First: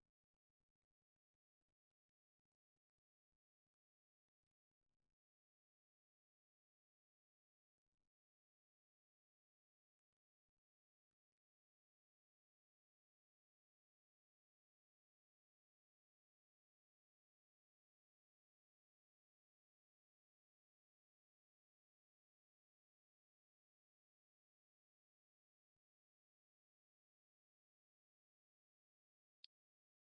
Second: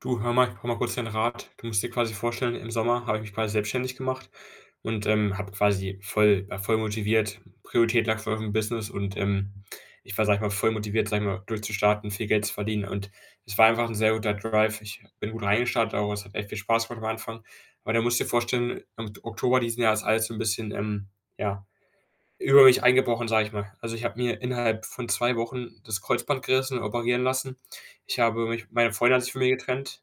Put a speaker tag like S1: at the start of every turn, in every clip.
S1: Du, hör mal, ich brauche mal kurz deinen Rat. Du musst dir quasi vorstellen, im Sommer habe ich mich quasi selbstständig gemacht und war voll motiviert. Priorität lag voll auf dem Business, und ich war, sag ich mal, voll motiviert, sag ich mal, durchzustarten, viel Geld zu verdienen. Und es war einfach ein sehr guter Drive. Ich bin gut reingestartet, aber es hat echt viel Spaß gemacht am Anfang. Aber da musst du dir vorstellen, im Oktober diesen Jahres alles so ein bisschen, ja, über mich eingebrochen, sage ich mal. Also, ich habe mir innerhalb von 2 Wochen das Kreuzband gerissen und operieren lassen. Ich habe mich meine Freundin hat sich von mir getrennt,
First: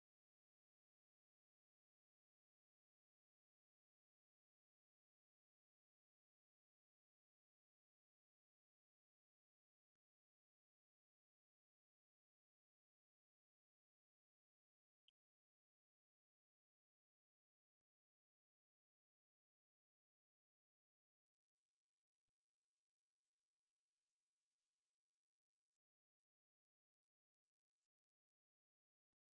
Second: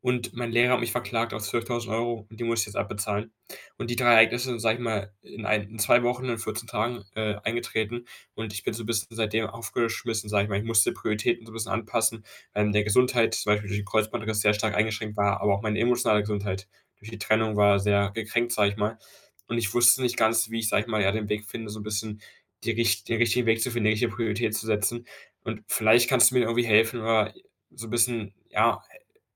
S1: und mein Lehrer hat mich verklagt auf 12.000 Euro, und die muss ich jetzt abbezahlen. Und die 3 Ereignisse sind, sage ich mal, in 2 Wochen, in 14 Tagen, eingetreten, und ich bin so ein bisschen seitdem aufgeschmissen, sage ich mal. Ich musste Prioritäten so ein bisschen anpassen, weil meine Gesundheit zum Beispiel durch den Kreuzbandriss sehr stark eingeschränkt war, aber auch meine emotionale Gesundheit durch die Trennung war sehr gekränkt, sage ich mal. Und ich wusste nicht ganz, wie ich, sage ich mal, ja, den Weg finde, so ein bisschen die richt den richtigen Weg zu finden, die richtige Priorität zu setzen. Und vielleicht kannst du mir irgendwie helfen oder so ein bisschen, ja,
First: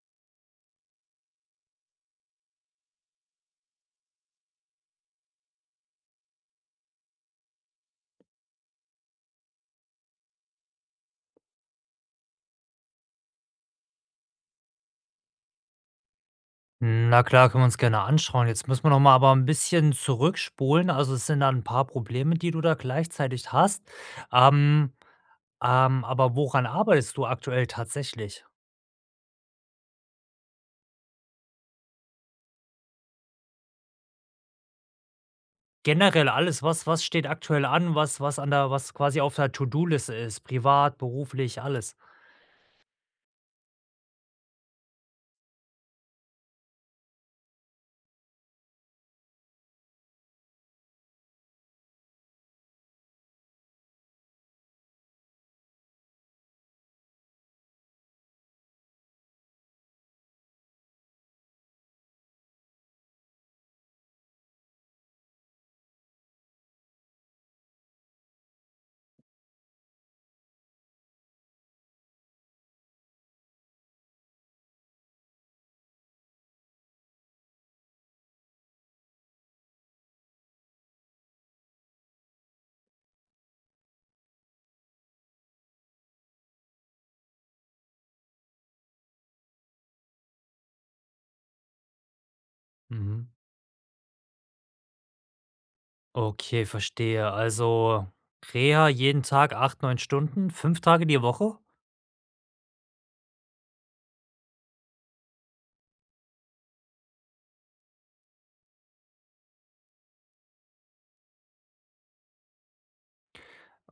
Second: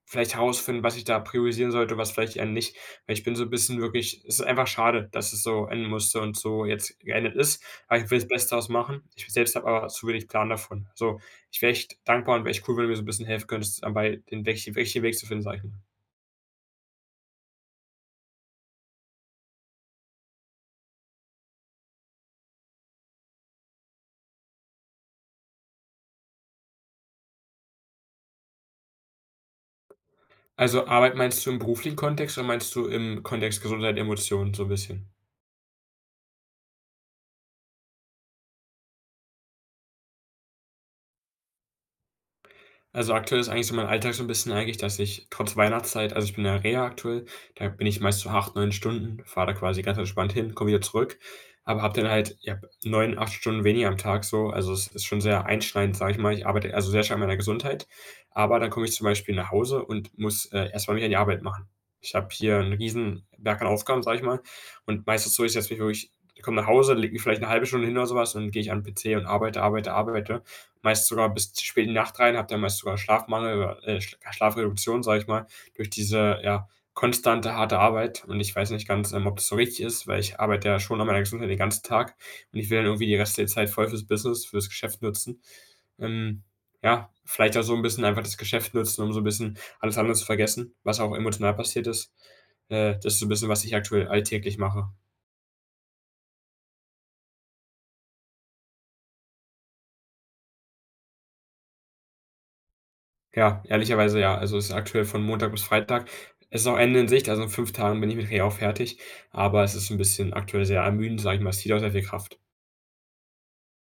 S1: vielleicht herausfinden, was ich da priorisieren sollte, was vielleicht eher nicht. Weil ich bin so ein bisschen wirklich, es ist einfach schade, dass es so enden musste und so jetzt geendet ist. Aber ich will das Beste draus machen. Ich selbst habe aber zu wenig Plan davon. So, ich wäre echt dankbar, und wäre echt cool, wenn du mir so ein bisschen helfen könntest, dabei den richtigen Weg zu finden, sage ich mal.
S2: Na klar, können wir uns gerne anschauen. Jetzt müssen wir noch mal aber ein bisschen zurückspulen. Also, es sind da ein paar Probleme, die du da gleichzeitig hast. Ähm, aber woran arbeitest du aktuell tatsächlich?
S1: Also, Arbeit meinst du im beruflichen Kontext, oder meinst du im Kontext Gesundheit, Emotionen so ein bisschen?
S2: Generell alles, was steht aktuell an, was quasi auf der To-do-Liste ist, privat, beruflich, alles?
S1: Also, aktuell ist eigentlich so mein Alltag so ein bisschen eigentlich, dass ich trotz Weihnachtszeit, also, ich bin in der Reha aktuell, da bin ich meist so 8 9 Stunden, fahre da quasi ganz entspannt hin, komme wieder zurück, aber habe dann halt, ja, 9, 8 Stunden weniger am Tag so. Also, es ist schon sehr einschneidend, sage ich mal. Ich arbeite also sehr stark an meiner Gesundheit, aber dann komme ich zum Beispiel nach Hause und muss, erst mich an die Arbeit machen. Ich habe hier einen riesen Berg an Aufgaben, sage ich mal, und meist ist es so, ich komme nach Hause, lege mich vielleicht eine halbe Stunde hin oder sowas, und gehe ich an 'n PC und arbeite, arbeite, arbeite, meist sogar bis spät in die Nacht rein, habe dann meist sogar Schlafmangel, Schlafreduktion, sage ich mal, durch diese, ja, konstante harte Arbeit. Und ich weiß nicht ganz, ob das so richtig ist, weil ich arbeite ja schon an meiner Gesundheit den ganzen Tag, und ich will dann irgendwie die restliche Zeit voll fürs Business, fürs Geschäft nutzen. Ähm, ja, vielleicht auch so ein bisschen einfach das Geschäft nutzen, um so ein bisschen alles andere zu vergessen, was auch emotional passiert ist. Das ist so ein
S2: Mhm.
S1: bisschen, was ich aktuell alltäglich mache.
S2: Okay, verstehe. Also, Reha jeden Tag 8, 9 Stunden, 5 Tage die Woche?
S1: Ja, ehrlicherweise ja. Also, es ist aktuell von Montag bis Freitag. Es ist auch Ende in Sicht, also in 5 Tagen bin ich mit Reha auch fertig, aber es ist ein bisschen aktuell sehr ermüdend, sage ich mal. Es zieht auch sehr viel Kraft.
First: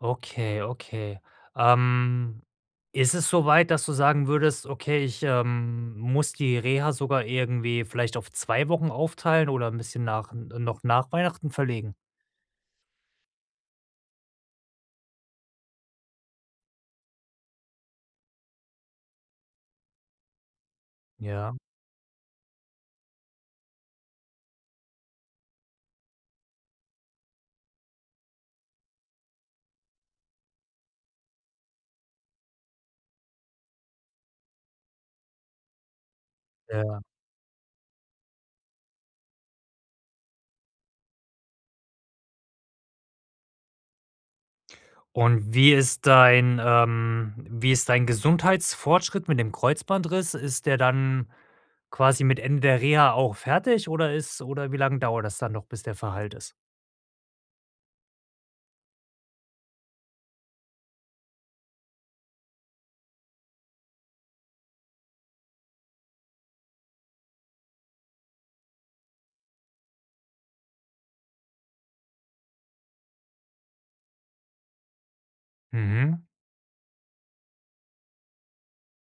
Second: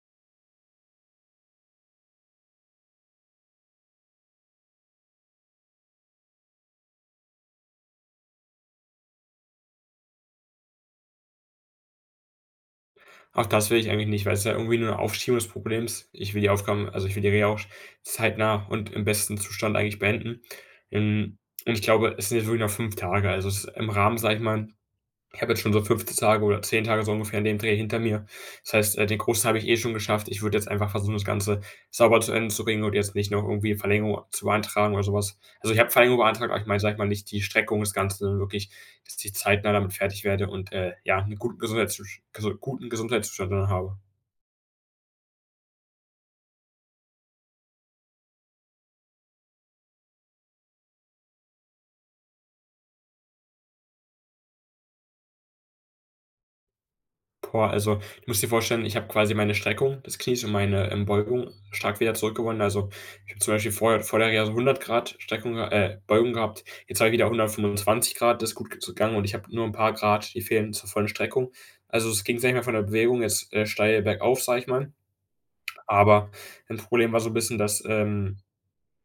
S2: Okay, okay. Ähm, Ist es so weit, dass du sagen würdest: „Okay, ich, muss die Reha sogar irgendwie vielleicht auf 2 Wochen aufteilen oder ein bisschen nach noch nach Weihnachten verlegen?“
S1: Auch das will ich eigentlich nicht, weil es ist ja irgendwie nur eine Aufschiebung des Problems. Ich will die Aufgaben, also, ich will die Reha auch zeitnah und im besten Zustand eigentlich beenden. Ähm,
S2: Ja,
S1: und ich glaube, es sind jetzt wirklich noch 5 Tage. Also, es ist im Rahmen, sage ich mal. Ich habe jetzt schon so 15 Tage oder 10 Tage so ungefähr in dem Dreh hinter mir. Das heißt, den Großteil habe ich eh schon geschafft. Ich würde jetzt einfach versuchen, das Ganze sauber zu Ende zu bringen und jetzt nicht noch irgendwie Verlängerung zu beantragen oder sowas. Also, ich habe Verlängerung beantragt, aber ich meine, sage ich
S2: ja.
S1: mal, nicht die Streckung des Ganzen, sondern wirklich, dass ich zeitnah damit fertig werde und, ja, einen guten Gesundheitszustand dann habe.
S2: Und wie ist dein Gesundheitsfortschritt mit dem Kreuzbandriss? Ist der dann quasi mit Ende der Reha auch fertig oder wie lange dauert das dann noch, bis der verheilt ist?
S1: Boah, also, du musst dir vorstellen, ich habe quasi meine Streckung des Knies und meine, Beugung stark wieder zurückgewonnen. Also, ich habe zum Beispiel vorher vor der Reha so 100 Grad Streckung Beugung gehabt. Jetzt habe ich wieder 125 Grad, das ist gut gegangen, und ich habe nur ein paar Grad, die fehlen zur vollen Streckung. Also, es ging, sage ich mal, von der Bewegung jetzt, steil bergauf, sage ich mal.
S2: Mhm,
S1: Aber ein Problem war so ein bisschen, dass,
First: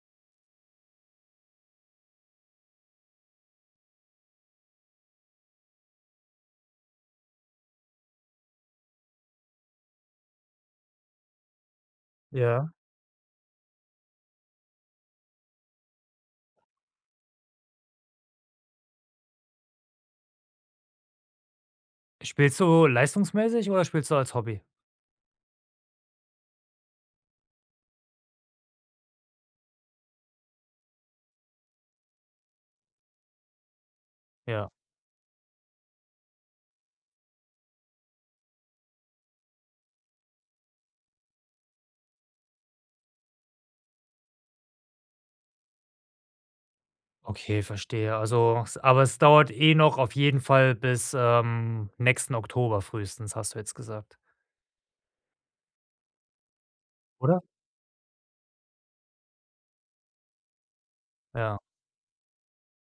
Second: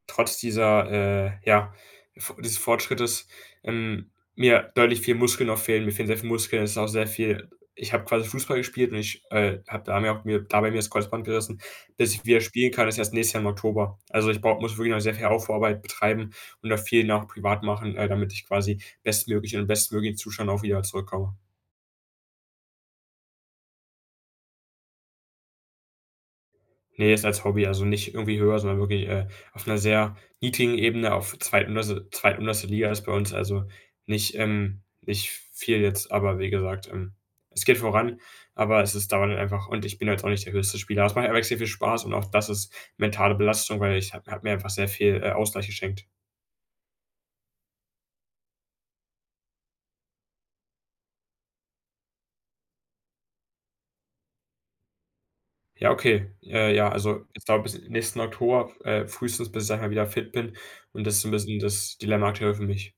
S1: trotz ja, v dieses Fortschrittes, ähm, mir deutlich viel Muskeln noch fehlen. Mir fehlen sehr viel Muskeln. Es ist auch sehr viel Ich habe quasi Fußball gespielt, und ich, habe da mir auch mir dabei mir das Kreuzband gerissen. Bis ich wieder spielen
S2: ja.
S1: kann, ist erst nächstes Jahr im Oktober. Also, ich brau muss wirklich noch sehr viel Aufbauarbeit betreiben und da viel noch privat machen, damit ich quasi bestmöglich in den bestmöglichen Zustand auch wieder zurückkomme.
S2: Spielst du leistungsmäßig oder spielst du als Hobby?
S1: Ne, jetzt als Hobby, also nicht irgendwie höher, sondern wirklich, auf 'ner sehr niedrigen Ebene, auf zweitunterste Liga ist bei uns, also nicht,
S2: Ja.
S1: nicht viel jetzt, aber wie gesagt, es geht voran, aber es ist, dauert halt einfach, und ich bin jetzt auch nicht der höchste Spieler. Es macht aber extrem viel Spaß, und auch das ist mentale Belastung, weil ich habe mir einfach sehr viel, Ausgleich geschenkt.
S2: Okay, verstehe. Also, s aber es dauert eh noch auf jeden Fall bis, nächsten Oktober frühestens, hast du jetzt gesagt,
S1: Ja, okay. Ja, also
S2: oder?
S1: es dauert bis nächsten Oktober, frühestens, bis ich, sage ich mal, wieder fit bin, und das ist so 'n
S2: Ja,
S1: bisschen das Dilemma aktuell für mich.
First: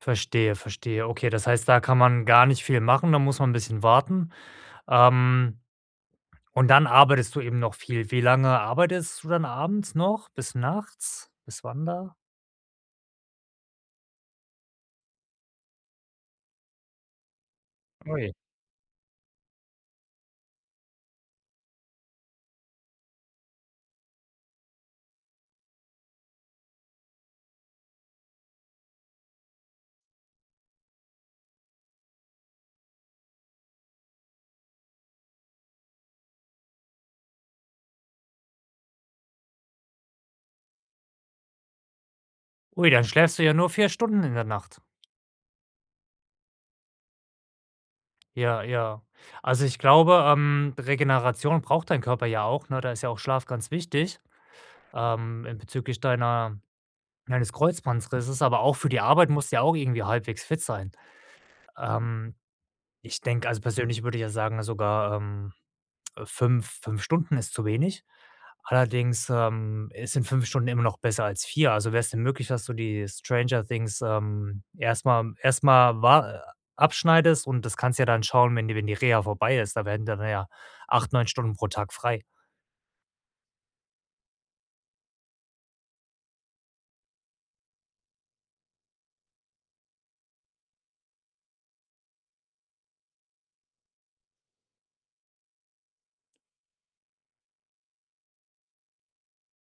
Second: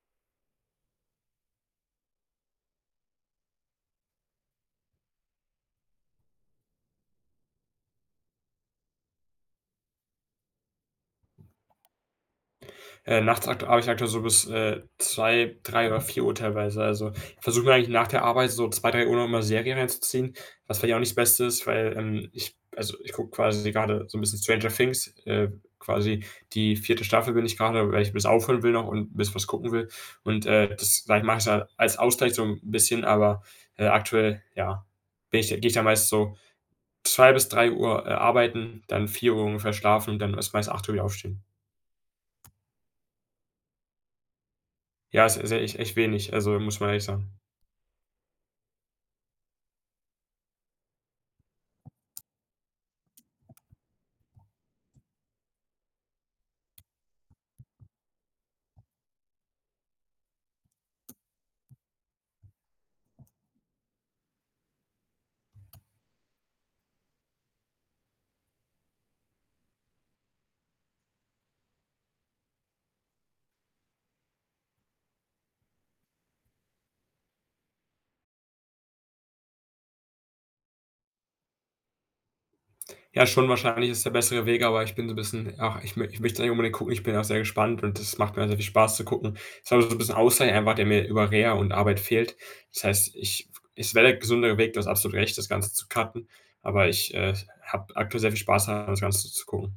S2: verstehe, verstehe. Okay, das heißt, da kann man gar nicht viel machen, da muss man ein bisschen warten. Ähm, und dann arbeitest du eben noch viel. Wie lange arbeitest du dann abends noch? Bis nachts? Bis wann da?
S1: Nachts akt arbeite ich aktuell so bis, 2, 3 oder 4 Uhr teilweise. Also, ich versuche mir eigentlich nach der
S2: Ui.
S1: Arbeit so 2, 3 Uhr noch mal Serie reinzuziehen, was vielleicht auch nicht das Beste ist, weil, ich, also, ich gucke quasi gerade so ein bisschen Stranger Things, quasi die vierte Staffel bin ich gerade, weil ich 'n bisschen aufhören will noch und 'n bisschen was gucken will. Und, das sage ich, mache ich da als Ausgleich so ein bisschen, aber, aktuell, ja, bin ich gehe ich da meist so 2 bis 3, arbeiten, dann 4 ungefähr schlafen und dann erst meist 8 Uhr wieder aufstehen.
S2: Ui, dann schläfst du ja nur 4 Stunden in der Nacht.
S1: Ja, ist ja echt echt wenig, also muss man ehrlich sagen.
S2: Ja, ja. Also, ich glaube, Regeneration braucht dein Körper ja auch, ne? Da ist ja auch Schlaf ganz wichtig. In Bezüglich deiner deines Kreuzbandrisses, aber auch für die Arbeit musst du ja auch irgendwie halbwegs fit sein. Ähm, Ich denke also, persönlich würde ich ja sagen, sogar, fünf 5 Stunden ist zu wenig. Allerdings, es sind 5 Stunden immer noch besser als 4. Also, wäre es denn möglich, dass du die Stranger Things, erstmal mal wa abschneidest und das kannst ja dann schauen, wenn die Reha vorbei ist. Da werden dann ja 8 9 Stunden pro Tag frei.
S1: Ja, schon wahrscheinlich ist der bessere Weg, aber ich bin so 'n bisschen, ach, ich möchte eigentlich unbedingt gucken. Ich bin auch sehr gespannt, und das macht mir sehr viel Spaß zu gucken. Ist aber so 'n bisschen Ausgleich einfach, der mir über Reha und Arbeit fehlt. Das heißt, ich, es wäre der gesündere Weg, du hast absolut recht, das Ganze zu cutten, aber ich, habe aktuell sehr viel Spaß daran, das Ganze zu gucken.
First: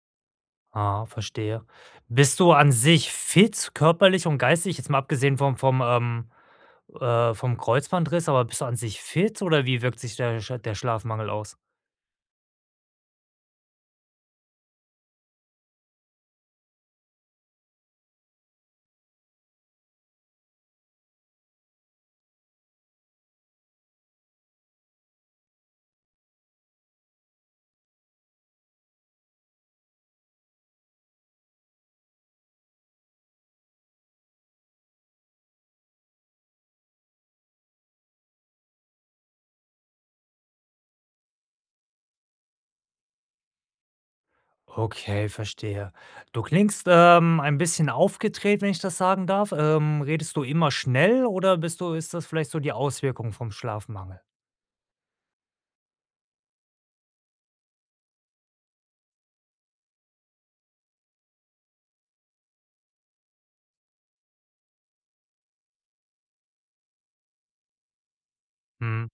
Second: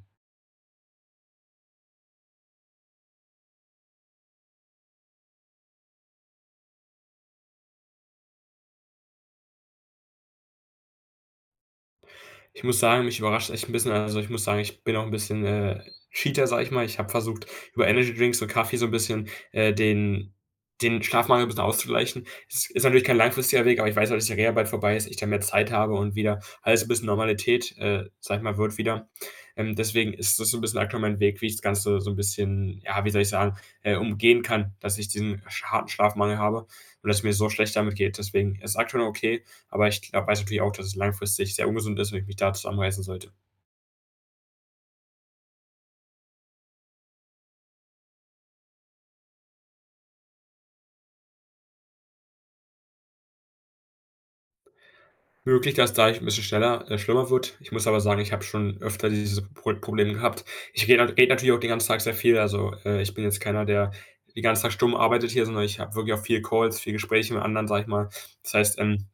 S2: Ah, verstehe. Bist du an sich fit, körperlich und geistig, jetzt mal abgesehen vom Kreuzbandriss, aber bist du an sich fit oder wie wirkt sich der Schlafmangel aus?
S1: Ich muss sagen, mich überrascht's echt 'n bisschen. Also, ich muss sagen, ich bin auch 'n bisschen, Cheater, sage ich mal. Ich habe versucht, über Energy Drinks und Kaffee so 'n bisschen, den Schlafmangel bisschen auszugleichen. Es ist natürlich kein langfristiger Weg, aber ich weiß halt, dass die Reha bald vorbei ist, ich dann mehr Zeit habe und wieder alles 'n bisschen Normalität, sage ich mal, wird wieder. Deswegen ist das so 'n bisschen aktuell mein Weg, wie ich das Ganze so 'n bisschen, ja, wie soll ich sagen, umgehen kann, dass ich diesen sch harten Schlafmangel habe und dass mir so schlecht damit geht. Deswegen ist aktuell okay. Aber ich gla weiß natürlich auch, dass es langfristig sehr ungesund ist, wenn ich mich da zusammenreißen sollte.
S2: Okay, verstehe. Du klingst, ein bisschen aufgedreht, wenn ich das sagen darf. Redest du immer schnell oder bist du ist das vielleicht so die Auswirkung vom Schlafmangel?
S1: Möglich, dass da ich ein bisschen schneller, schlimmer wird. Ich muss aber sagen, ich habe schon öfter dieses Problem gehabt. Ich rede natürlich auch den ganzen Tag sehr viel. Also, ich bin jetzt keiner, der den ganzen Tag stumm arbeitet hier, sondern ich habe wirklich auch viel Calls, viel Gespräche mit anderen, sage ich mal. Das heißt,
S2: Mhm,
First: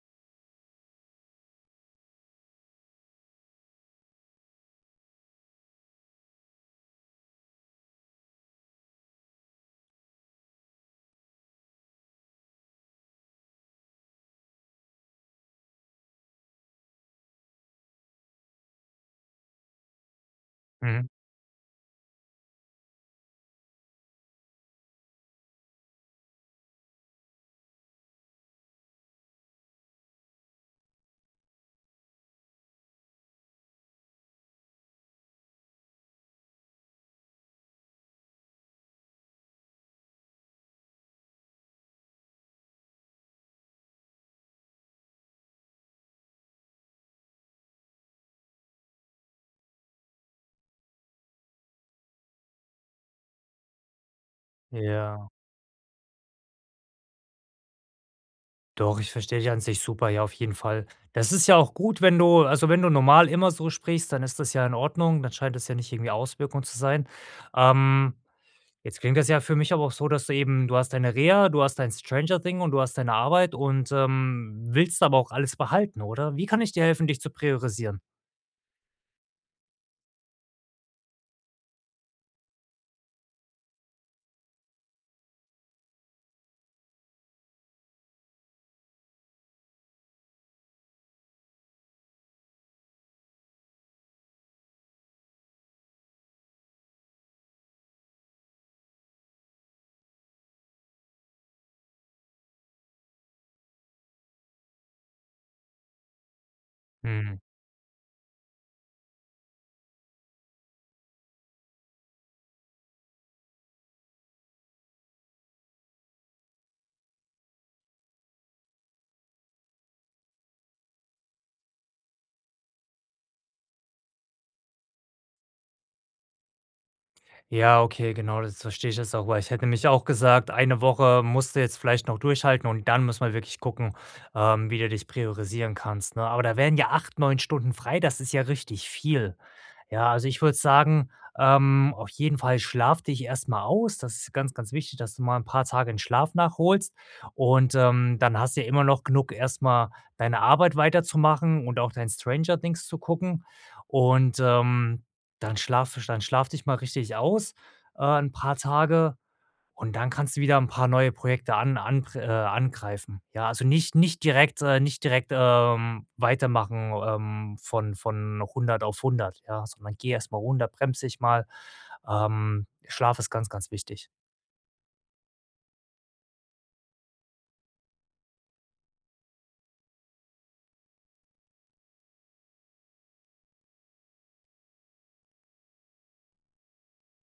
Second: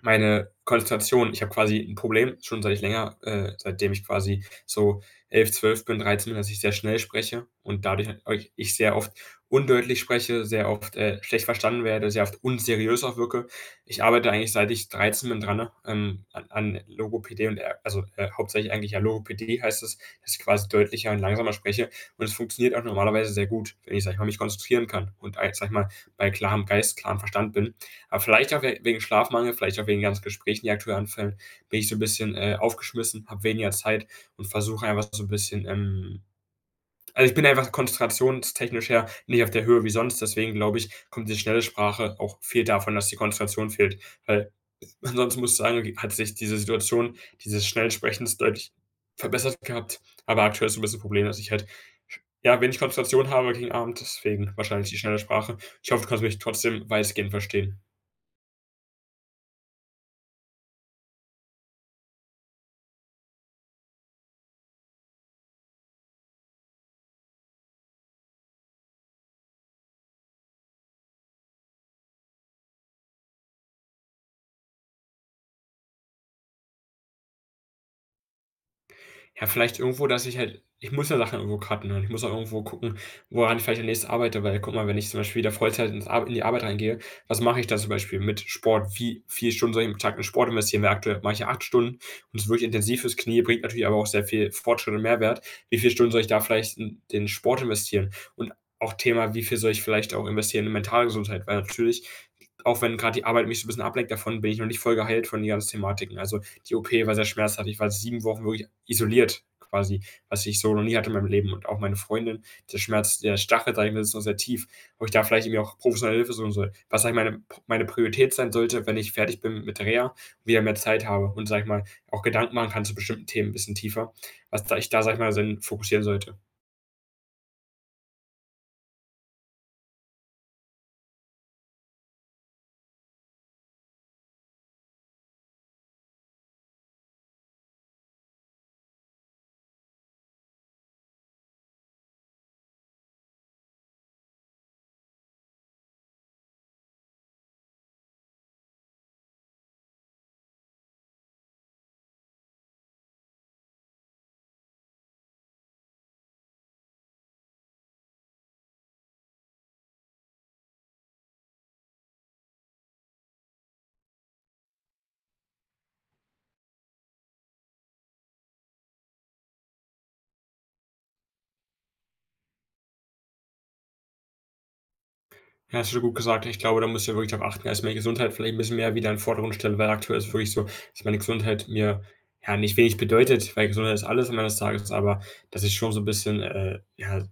S1: meine Konzentration, ich habe quasi ein Problem, schon seitdem ich quasi so 11, zwölf, dreizehn, bin, dass ich sehr schnell spreche und dadurch halt ich sehr oft undeutlich spreche, sehr oft, schlecht verstanden werde, sehr oft unseriös auch wirke. Ich arbeite eigentlich, seit ich 13 bin, dran, ne, an Logopädie und, also, hauptsächlich eigentlich ja Logopädie heißt es, dass ich quasi
S2: mhm,
S1: deutlicher und langsamer spreche, und es funktioniert auch normalerweise sehr gut, wenn ich, sage ich mal, mich konzentrieren kann und, sage ich mal, bei klarem Geist, klarem Verstand bin. Aber vielleicht auch we wegen Schlafmangel, vielleicht auch wegen den ganzen Gesprächen, die aktuell anfallen, bin ich so ein bisschen, aufgeschmissen, habe weniger Zeit und versuche einfach so ein bisschen, also, ich bin einfach konzentrationstechnisch her nicht auf der Höhe wie sonst. Deswegen glaube ich, kommt diese schnelle Sprache auch viel davon, dass die Konzentration fehlt. Weil ansonsten muss ich sagen, okay, hat sich diese Situation dieses schnellen Sprechens deutlich verbessert gehabt. Aber aktuell ist so 'n bisschen ein Problem, dass ich halt, ja, wenig Konzentration habe gegen Abend, deswegen wahrscheinlich die schnelle
S2: ja.
S1: Sprache. Ich hoffe, du kannst mich trotzdem weitestgehend verstehen.
S2: Doch, ich verstehe dich an sich super, ja, auf jeden Fall. Das ist ja auch gut, wenn du wenn du normal immer so sprichst, dann ist das ja in Ordnung, dann scheint das ja nicht irgendwie Auswirkung zu sein. Ähm, Jetzt klingt das ja für mich aber auch so, dass du hast deine Reha, du hast dein Stranger Thing und du hast deine Arbeit und, willst aber auch alles behalten, oder? Wie kann ich dir helfen, dich zu priorisieren?
S1: Ja, vielleicht irgendwo, dass ich halt, ich muss ja Sachen irgendwo cutten und ich muss auch irgendwo gucken, woran ich vielleicht am nächsten arbeite. Weil guck mal, wenn ich zum Beispiel wieder Vollzeit ins Ar in die Arbeit reingehe, was mache ich da zum Beispiel mit Sport? Wie viele Stunden soll ich am Tag in Sport investieren? Weil aktuell mache ich ja 8 Stunden, und es ist wirklich intensiv fürs Knie, bringt natürlich aber auch sehr viel Fortschritt und Mehrwert. Wie viele Stunden soll ich da vielleicht in den Sport investieren? Und auch Thema, wie viel soll ich vielleicht auch investieren in mentale Gesundheit? Weil natürlich, auch wenn gerade die Arbeit mich so 'n bisschen ablenkt davon, bin ich noch nicht voll geheilt von den ganzen Thematiken. Also, die OP war sehr
S2: Mhm.
S1: Schmerz hatte. Ich war sieben Wochen wirklich isoliert quasi, was ich so noch nie hatte in meinem Leben. Und auch meine Freundin, der Schmerz, der Stachel, sag ich mir, ist noch sehr tief, wo ich da vielleicht irgendwie auch professionelle Hilfe suchen soll. Was, sag ich, meine Priorität sein sollte, wenn ich fertig bin mit Reha, und wieder mehr Zeit habe und, sag ich mal, auch Gedanken machen kann zu bestimmten Themen ein bisschen tiefer, was da ich da, sag ich mal, dann fokussieren sollte.
S2: Ja, okay, genau, das verstehe ich jetzt auch, weil ich hätte nämlich auch gesagt, eine Woche musst du jetzt vielleicht noch durchhalten und dann muss man wirklich gucken, wie du dich priorisieren kannst, ne? Aber da wären ja 8, 9 Stunden frei, das ist ja richtig viel. Ja, also ich würde sagen, auf jeden Fall schlaf dich erst mal aus. Das ist ganz, ganz wichtig, dass du mal ein paar Tage den Schlaf nachholst und, dann hast du ja immer noch genug, erst mal deine Arbeit weiterzumachen und auch dein Stranger Things zu gucken und, dann schlaf dich mal richtig aus, 'n paar Tage und dann kannst du wieder ein paar neue Projekte an anpr angreifen. Ja, also nicht direkt, weitermachen, von hundert auf hundert, ja, sondern geh erst mal runter, bremse dich mal. Schlaf ist ganz, ganz wichtig.
S1: Ja, hast du gut gesagt. Ich glaube, da muss ich ja wirklich darauf achten, dass ich meine Gesundheit vielleicht ein bisschen mehr wieder in den Vordergrund stelle, weil aktuell ist es wirklich so, dass meine Gesundheit mir, ja, nicht wenig bedeutet, weil Gesundheit ist alles am Ende des Tages. Aber dass ich schon so ein bisschen, ja,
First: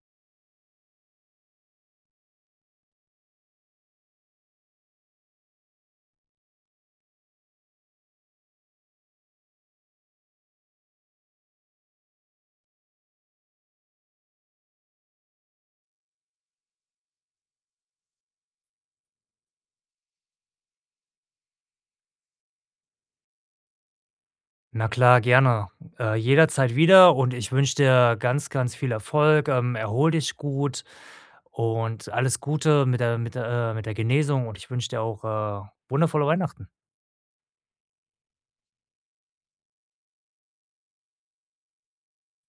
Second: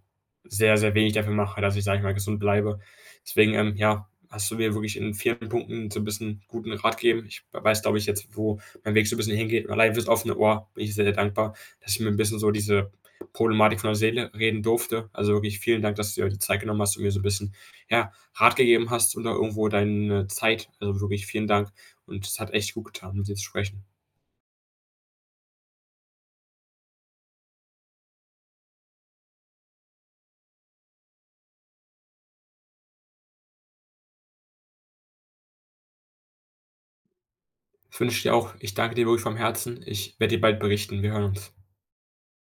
S1: sehr, sehr wenig dafür mache, dass ich, sage ich mal, gesund bleibe. Deswegen, ja, hast du mir wirklich in vielen Punkten so ein bisschen guten Rat gegeben. Ich weiß, glaube ich, jetzt, wo mein Weg so ein bisschen hingeht. Und allein fürs offene Ohr bin ich sehr, sehr dankbar, dass ich mir ein bisschen so diese Problematik von der Seele reden durfte. Also wirklich vielen Dank, dass du dir die Zeit genommen hast und mir so ein bisschen, ja, Rat gegeben hast und auch irgendwo deine Zeit. Also wirklich vielen Dank, und es hat echt gut getan, mit dir zu sprechen.
S2: Na klar, gerne. Jederzeit wieder und ich wünsche dir ganz, ganz viel Erfolg. Erhol dich gut und alles Gute mit der Genesung und ich wünsche dir auch wundervolle Weihnachten.
S1: Ich wünsche ich dir auch, ich danke dir wirklich vom Herzen. Ich werde dir bald berichten. Wir hören uns.